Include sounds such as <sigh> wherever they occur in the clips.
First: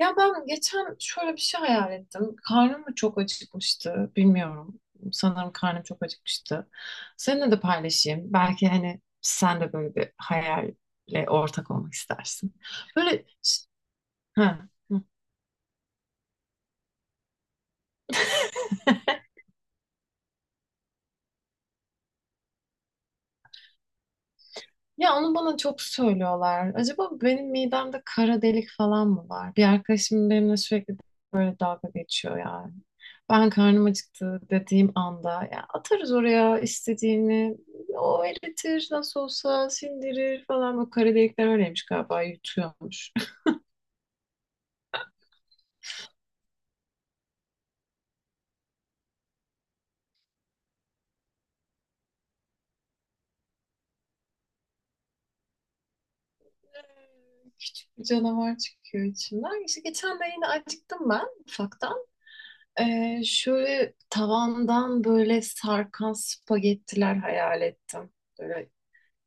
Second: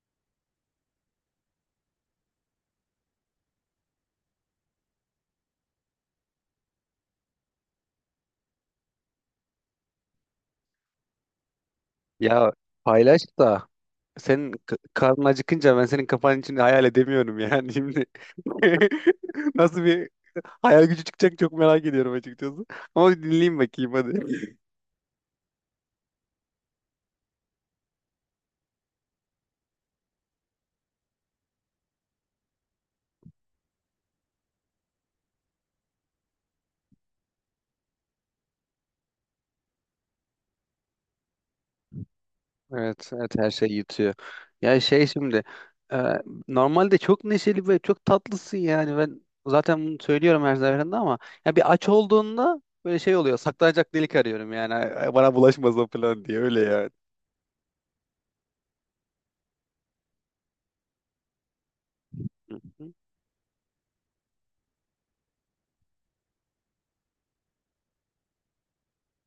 Ya ben geçen şöyle bir şey hayal ettim. Karnım mı çok acıkmıştı bilmiyorum. Sanırım karnım çok acıkmıştı. Seninle de paylaşayım. Belki hani sen de böyle bir hayalle ortak olmak Ya istersin. paylaş Böyle da senin ha, karnın acıkınca ben senin kafanın içini hayal edemiyorum yani şimdi. <laughs> Nasıl bir hayal gücü çıkacak, çok merak ediyorum açıkçası. Ama bir dinleyeyim bakayım hadi. ya onu bana çok söylüyorlar. Acaba benim midemde kara delik falan mı var? Bir arkadaşım benimle sürekli böyle dalga geçiyor yani. Ben karnım acıktı dediğim anda ya atarız oraya istediğini. O eritir nasıl olsa sindirir falan. O kara delikler öyleymiş galiba Evet, yutuyormuş. evet, <laughs> her şey yutuyor. Ya şey, şimdi e, normalde çok neşeli ve çok tatlısın. Yani ben zaten bunu söylüyorum her seferinde ama ya bir aç olduğunda böyle şey oluyor, saklanacak delik arıyorum yani, "Ay, ay, bana bulaşmasın" falan diye, öyle Evet, yani. küçük bir canavar çıkıyor içimden. İşte geçen de yine acıktım ben ufaktan. Hı hı. Şöyle tavandan böyle sarkan spagettiler hayal ettim. Böyle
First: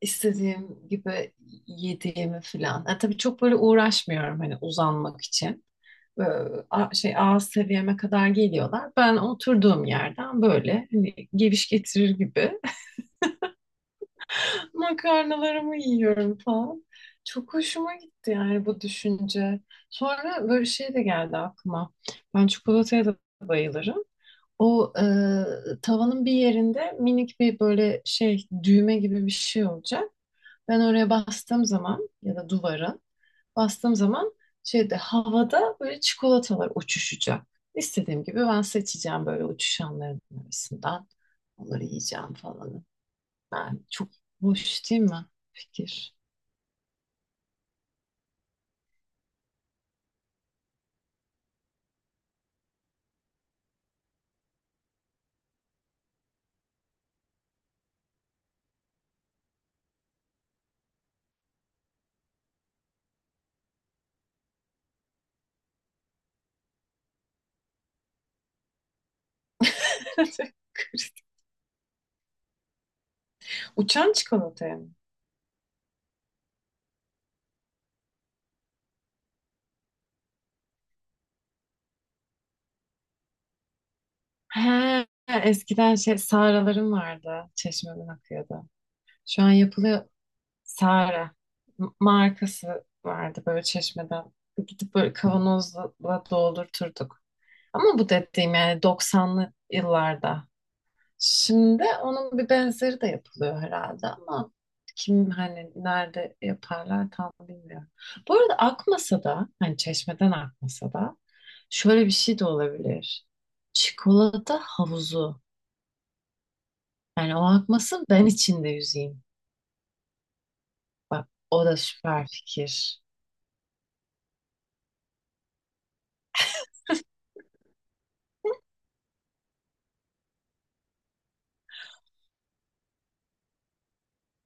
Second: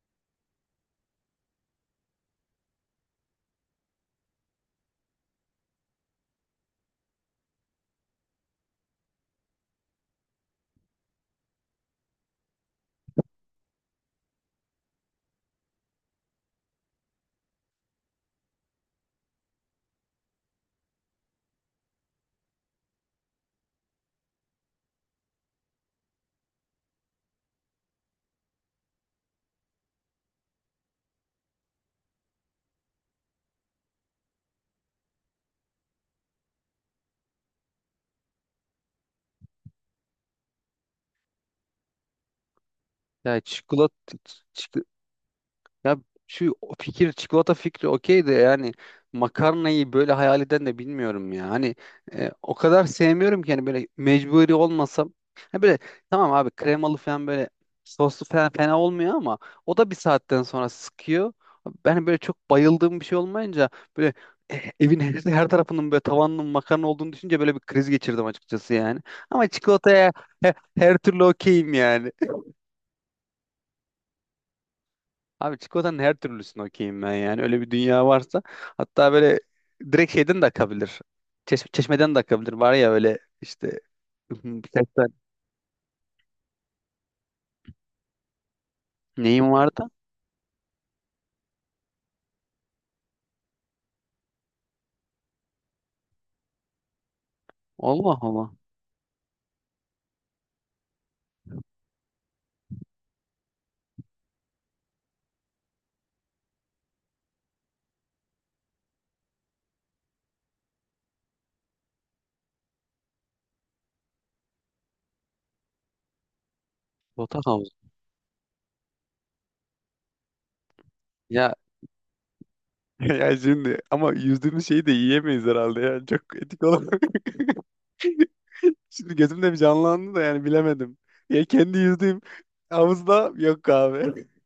istediğim gibi yediğimi falan. Yani tabii çok böyle uğraşmıyorum hani uzanmak için. Böyle şey ağız seviyeme kadar geliyorlar. Ben oturduğum yerden böyle hani geviş getirir gibi <laughs> makarnalarımı yiyorum falan. Çok hoşuma gitti yani bu düşünce. Sonra böyle şey de geldi aklıma. Ben çikolataya da bayılırım. O tavanın bir yerinde minik bir böyle şey düğme gibi bir şey olacak. Ben oraya bastığım zaman ya da duvara bastığım zaman şeyde havada böyle çikolatalar uçuşacak. İstediğim gibi ben seçeceğim böyle uçuşanların arasından. Onları yiyeceğim falan. Ya Yani çok çikolata, hoş değil mi ya fikir? şu fikir, çikolata fikri okey de yani, makarnayı böyle hayal eden de bilmiyorum ya. Hani o kadar sevmiyorum ki, hani böyle mecburi olmasam. Ha böyle, tamam abi, kremalı falan, böyle soslu falan fena olmuyor ama o da bir saatten sonra sıkıyor. Ben böyle çok bayıldığım bir şey olmayınca, böyle evin her tarafının, böyle tavanının makarna olduğunu düşünce böyle bir kriz geçirdim açıkçası yani. Ama çikolataya <laughs> her türlü okeyim yani. Uçan çikolataya mı? Abi çikolatanın her türlüsünü okeyim ben yani. Öyle bir dünya varsa. Hatta böyle direkt şeyden de akabilir. Çeşmeden de akabilir. Var ya öyle işte, <laughs> birkaç tane He, eskiden şey sağralarım vardı. Çeşmeden akıyordu. Şu neyim an vardı? yapılıyor Sara markası vardı böyle çeşmeden. Gidip böyle kavanozla doldurturduk. Ama bu Allah Allah. dediğim yani doksanlı yıllarda. Şimdi onun bir benzeri de yapılıyor herhalde ama kim hani nerede yaparlar tam bilmiyorum. Bu arada akmasa da hani çeşmeden akmasa da şöyle bir şey de olabilir. Çikolata havuzu. Yani Bota o havuz. akmasın ben içinde yüzeyim. Ya, O da süper fikir. <laughs> ya şimdi ama yüzdüğümüz şeyi de yiyemeyiz herhalde ya. Çok etik olarak. <laughs> Şimdi gözümde bir canlandı da yani, bilemedim. Ya kendi yüzdüğüm havuzda yok abi. <laughs>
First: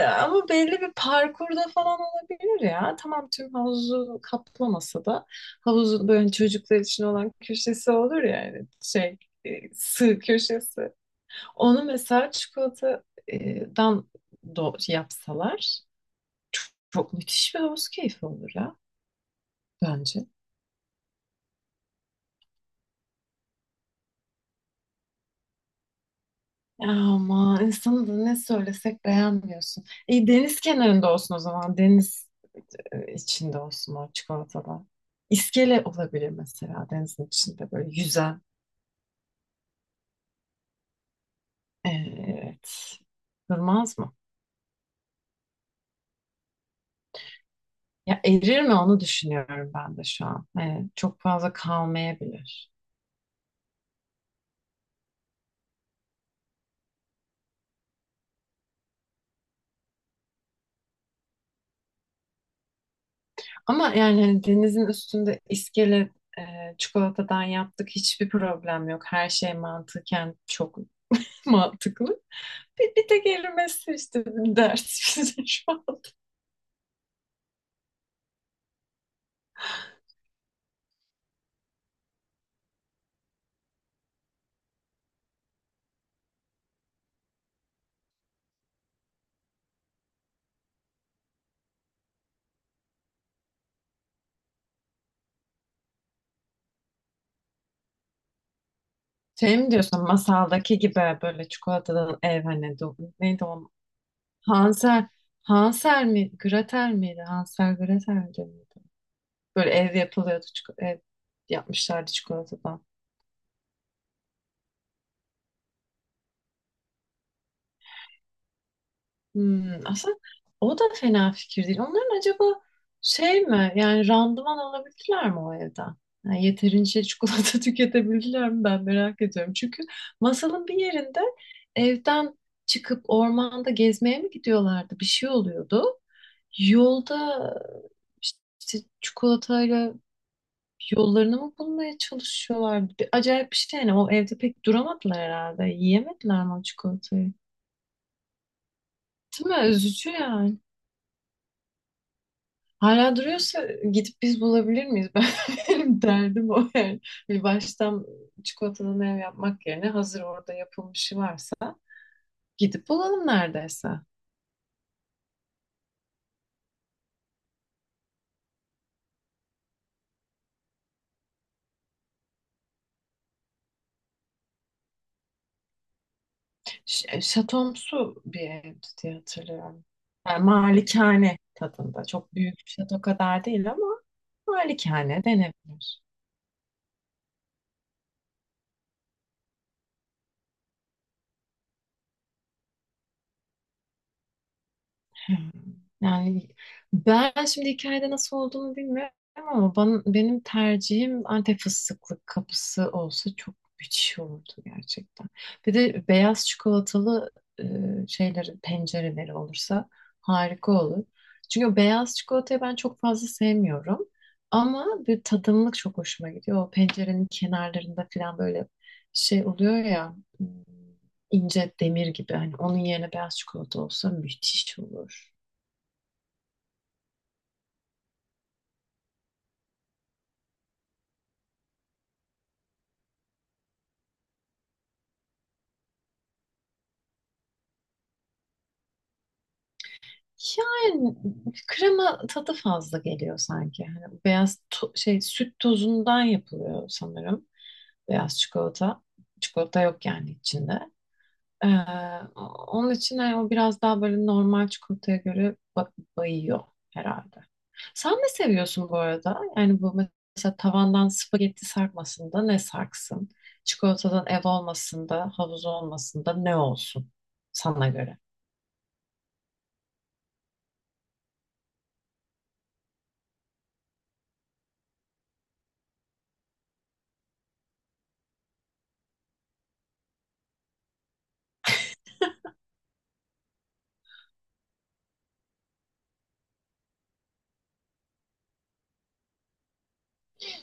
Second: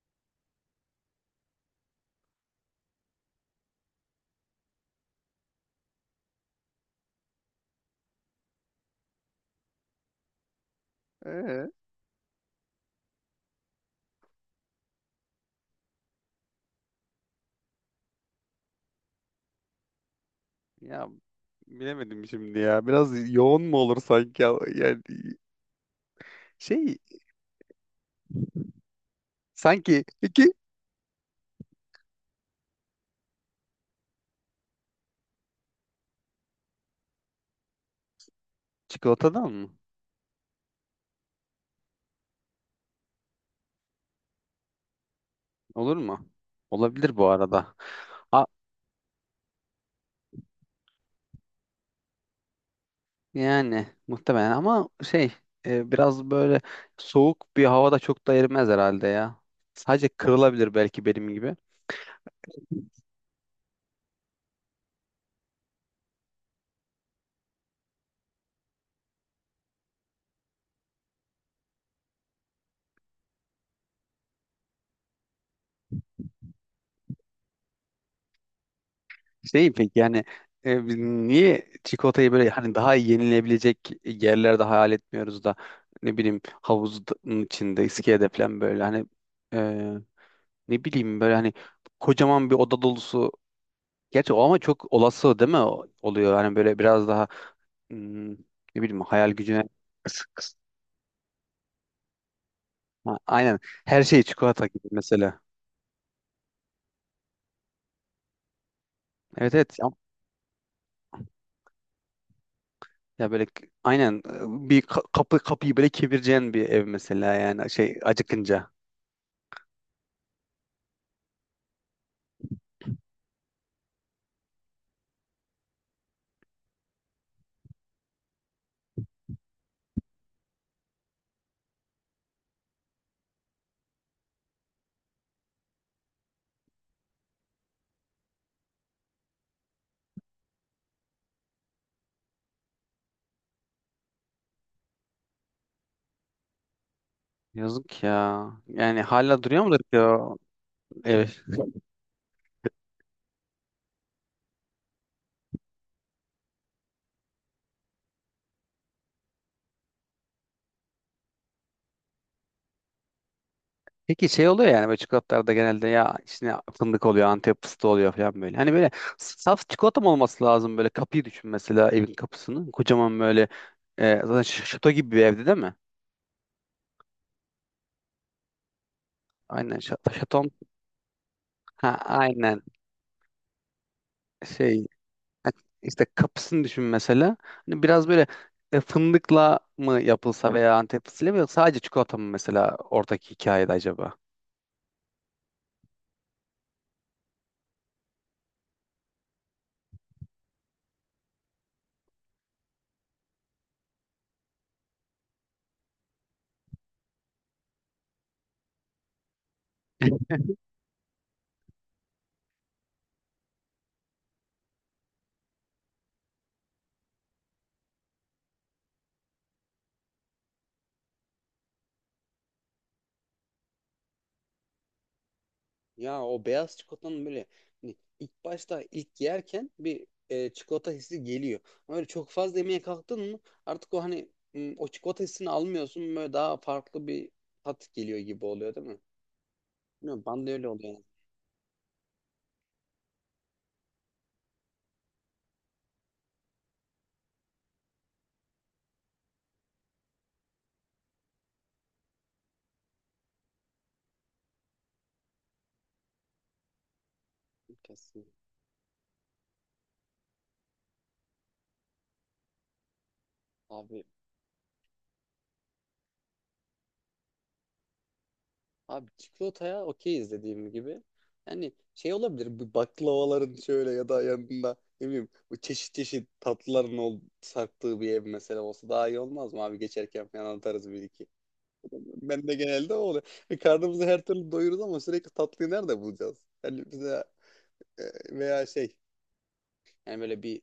Ama belli bir parkurda falan olabilir ya. Tamam tüm havuzu kaplamasa da havuzun böyle çocuklar için olan köşesi olur ya yani şey sığ köşesi. Ee, Onu mesela çikolatadan yapsalar çok müthiş bir havuz keyfi olur ya bence. ya bilemedim şimdi ya. Biraz yoğun mu olur sanki ya? Yani şey, Ama insanı da ne söylesek beğenmiyorsun. sanki İyi iki, deniz kenarında olsun o zaman. Deniz içinde olsun o çikolatada. İskele olabilir mesela denizin içinde böyle yüzen. çikolatadan mı? Evet. Durmaz mı? Olur mu? Olabilir bu arada. Ya A, erir mi onu düşünüyorum ben de şu an. Hani çok fazla kalmayabilir. yani muhtemelen ama şey, biraz böyle soğuk bir havada çok da erimez herhalde ya. Sadece kırılabilir belki benim gibi. Ama yani hani denizin üstünde iskele e, çikolatadan yaptık hiçbir problem yok. Her şey mantıken çok <laughs> mantıklı. Bir tek erimesi işte bir dert <laughs> bize şu an. Şey peki yani, biz niye çikolatayı böyle, hani daha iyi yenilebilecek yerlerde hayal etmiyoruz da ne bileyim havuzun içinde, iskelede falan, böyle hani e, ne bileyim böyle, hani kocaman bir oda dolusu. Gerçi o ama çok olası değil mi? Oluyor? Hani böyle biraz daha, ne bileyim hayal Şey gücüne mi diyorsun kıs- kıs- masaldaki gibi böyle çikolatadan ev hani ha, neydi aynen, o? her şey çikolata gibi Hansel. mesela. Hansel mi? Gretel miydi? Hansel Gretel miydi? Evet, Böyle evet. ev yapılıyordu. Ev yapmışlardı çikolatadan. Ya böyle aynen, bir kapı, kapıyı böyle kevireceğin bir ev mesela, yani şey acıkınca. Hmm, aslında o da fena fikir değil. Onların acaba şey mi? Yani randıman alabildiler mi o evden? Yani yeterince çikolata <laughs> tüketebildiler mi? Ben merak ediyorum. Çünkü masalın bir yerinde evden çıkıp ormanda gezmeye mi gidiyorlardı? Bir şey oluyordu. Yolda işte çikolatayla yollarını mı bulmaya çalışıyorlar? Acayip bir şey yani. O evde pek duramadılar herhalde. Yiyemediler mi o çikolatayı? Yazık ya. Yani hala Değil duruyor mi? mudur ki Üzücü o yani. ev? Hala duruyorsa gidip biz bulabilir miyiz? <laughs> Benim derdim o yani. Bir baştan çikolatadan ev yapmak yerine hazır orada yapılmışı varsa gidip bulalım neredeyse. Peki şey oluyor yani, böyle çikolatalarda genelde ya içine fındık oluyor, Antep fıstığı oluyor falan böyle. Hani böyle saf çikolata mı olması lazım? Böyle kapıyı düşün mesela, evin kapısını. Kocaman böyle, zaten şato gibi bir evde değil mi? Şatomsu bir evdi diye Aynen hatırlıyorum. şato, Yani şaton. malikane Ha tadında. Çok büyük aynen, bir şato kadar değil ama şey, malikane ha, denebilir. işte kapısını düşün mesela. Hani biraz böyle, fındıkla mı yapılsa, veya Antep fıstığıyla mı, yoksa sadece çikolata mı mesela oradaki hikayede acaba? Hmm. Yani ben şimdi hikayede nasıl olduğunu bilmiyorum ama benim tercihim Antep fıstıklı kapısı olsa çok müthiş olurdu gerçekten. Bir de beyaz çikolatalı e, şeyleri, pencereleri olursa harika olur. Çünkü o beyaz çikolatayı ben çok fazla sevmiyorum. Ama bir tadımlık çok hoşuma gidiyor. O pencerenin kenarlarında falan böyle şey oluyor ya hmm, ince demir gibi. Hani onun yerine beyaz çikolata olsa müthiş olur. Ya o beyaz çikolatanın böyle, hani ilk başta, ilk yerken bir çikolata hissi geliyor. Ama öyle çok fazla yemeye kalktın mı artık o hani o çikolata hissini almıyorsun, böyle daha farklı bir tat geliyor gibi oluyor değil mi? Bilmiyorum, bana da öyle oluyor yani. Yani krema tadı fazla geliyor sanki. Hani beyaz şey süt tozundan yapılıyor sanırım. Beyaz çikolata. Çikolata yok yani içinde. Ee, onun için hani o biraz daha böyle normal çikolataya göre bayıyor herhalde. Sen ne Kesin. seviyorsun bu arada? Yani bu mesela tavandan spagetti sarkmasın ne sarksın? Abi, Çikolatadan ev olmasında, havuz olmasında ne olsun sana göre? abi çikolataya okeyiz dediğim gibi. Yani şey olabilir, bu baklavaların şöyle, ya da yanında, ne bileyim, bu çeşit çeşit tatlıların ol, sarktığı bir ev mesela olsa daha iyi olmaz mı abi? Geçerken falan atarız bir iki. Ben de genelde o oluyor. E, karnımızı her türlü doyururuz ama sürekli tatlıyı nerede bulacağız? Yani bize e, veya şey, yani böyle bir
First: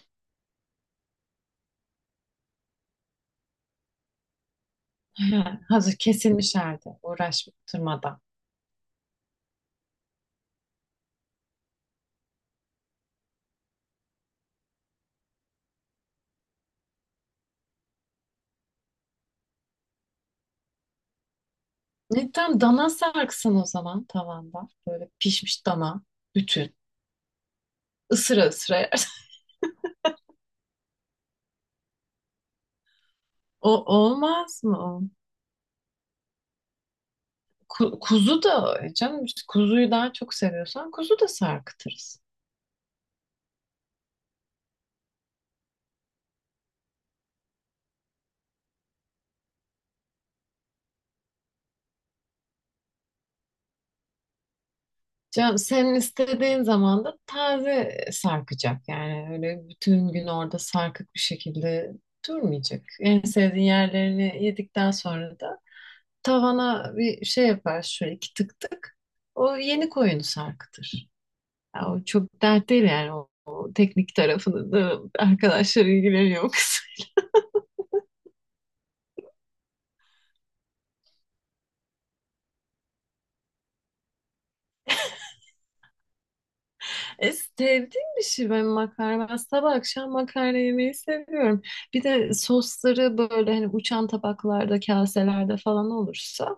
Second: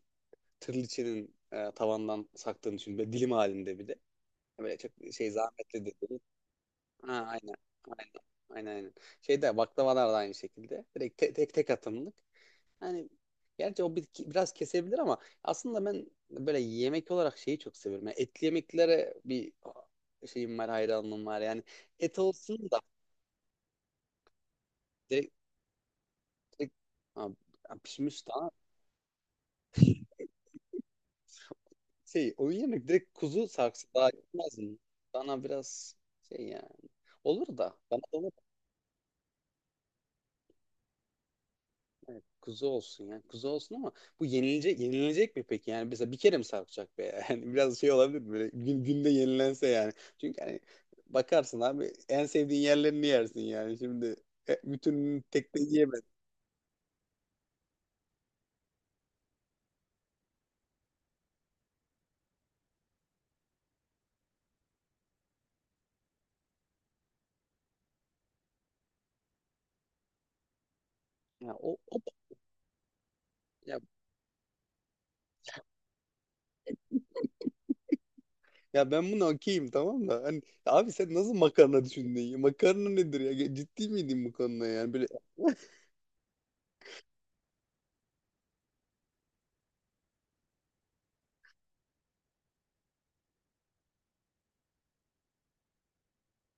tırlıçının tavandan saktığını düşün. Böyle dilim halinde bir de. Böyle çok şey He, zahmetli de hazır değil. kesilmiş halde Ha, aynen. Aynen. uğraştırmadan. Aynen, aynen. Şeyde baklavalar da aynı şekilde. Direkt tek tek atımlık. Yani gerçi biraz kesebilir ama aslında ben böyle yemek olarak şeyi çok seviyorum. Yani etli yemeklere bir şeyim var, hayranlığım var. Yani et Ne tam olsun da dana sarksın o zaman tavanda. Böyle direkt. pişmiş dana Direkt- bütün Ha, ya pişmiş ısıra daha, ısıra yersin. <laughs> şey, o yemek direkt kuzu O sarksı daha gitmez olmaz mi? mı? O? Bana biraz şey yani. Olur da bana da olur. Kuzu da canım kuzuyu daha çok seviyorsan kuzu da sarkıtırız. Kuzu olsun yani. Kuzu olsun ama bu yenilecek, yenilecek mi peki? Yani mesela bir kere mi sarkacak be? <laughs> Yani biraz şey olabilir mi? Böyle günde yenilense yani. Çünkü hani bakarsın abi, en sevdiğin yerlerini yersin yani. Şimdi bütün tek Canım de senin yiyemezsin. istediğin zaman da taze sarkacak. Yani öyle bütün gün orada sarkık bir şekilde durmayacak. En sevdiğin yerlerini yedikten sonra da tavana bir şey yapar şöyle iki tık tık. O yeni koyunu sarkıtır. Ya o, Ya o o çok dert değil yani o ya, teknik tarafını da arkadaşlar ilgileniyor o kısım. <laughs> ya ben bunu okeyim tamam da, hani abi sen nasıl makarna düşündün ya? Makarna nedir ya? Ciddi miydin bu konuda yani? Böyle <laughs> sevdiğim bir şey ben makarna. Ben sabah akşam makarna yemeyi seviyorum. Bir de sosları böyle hani uçan tabaklarda, kaselerde falan olursa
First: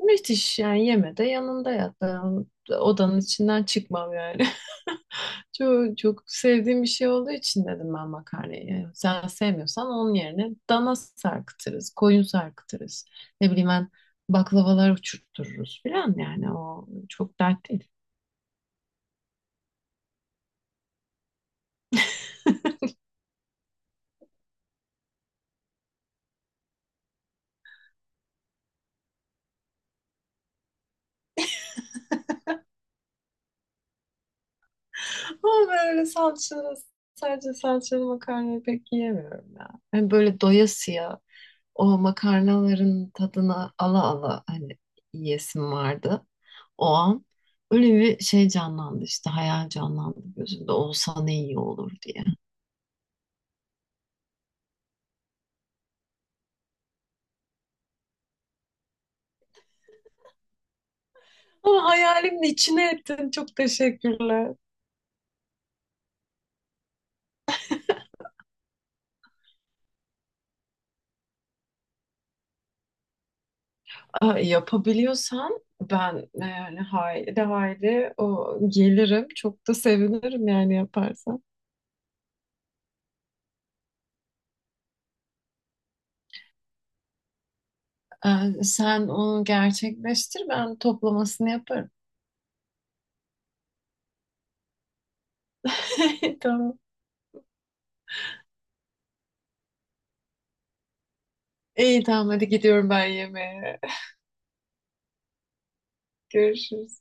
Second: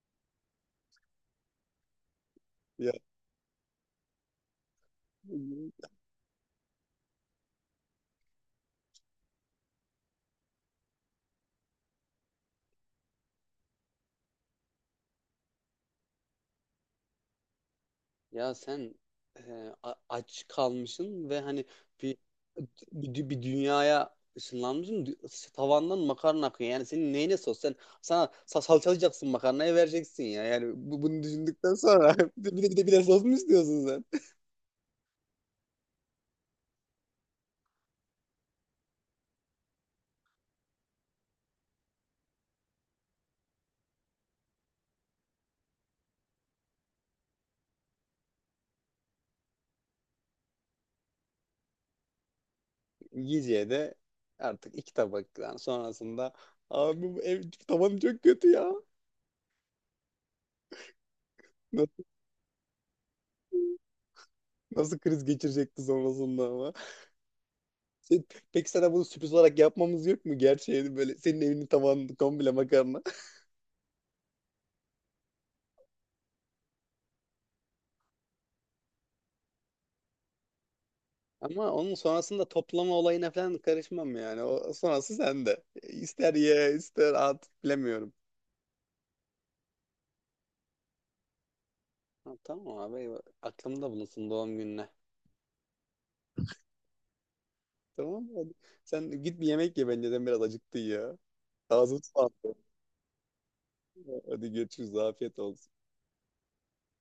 müthiş yani yeme de yanında yat. Ben ya, odanın içinden çıkmam yani. Çok sevdiğim bir şey olduğu için dedim ben makarnayı. Yani sen sevmiyorsan onun yerine dana sarkıtırız, koyun sarkıtırız. Ne bileyim ben baklavalar uçurttururuz filan yani o çok dert değil. ya sen e, aç kalmışsın ve hani bir bir dünyaya ışınlanmışsın. Tavandan makarna akıyor. Yani senin neyine sos? Sana salçalayacaksın, makarnayı vereceksin ya. Yani bunu düşündükten sonra, <laughs> bir de sos mu istiyorsun sen? Ama böyle sadece salçalı makarnayı pek yiyemiyorum ya. Hani böyle doyasıya o makarnaların tadına ala ala hani yiyesim vardı o an. Öyle bir şey canlandı işte hayal canlandı gözümde olsa ne iyi olur diye. Yiyeceğe de artık iki tabaktan sonrasında abi, bu ev tavanı çok kötü ya. Ama Nasıl, hayalimin içine ettin. Çok teşekkürler. nasıl kriz geçirecekti sonrasında ama. Sen- peki sana bunu sürpriz olarak yapmamız yok mu? Gerçeğini, böyle senin evinin tavanı komple makarna. <laughs> Aa, yapabiliyorsam ben yani haydi haydi o gelirim. Çok da sevinirim yani yaparsan. Ama onun sonrasında toplama olayına falan karışmam yani. O sonrası sende. İster ye, ister at, bilemiyorum. Sen onu gerçekleştir ben toplamasını yaparım. Ha, tamam abi, eyvah. Aklımda bulunsun doğum gününe. <laughs> Tamam. Tamam hadi. Sen git bir yemek ye, bence de biraz acıktın ya. Ağzım İyi tamam hadi sulandı. gidiyorum ben yemeğe. Hadi görüşürüz. Afiyet olsun. Görüşürüz.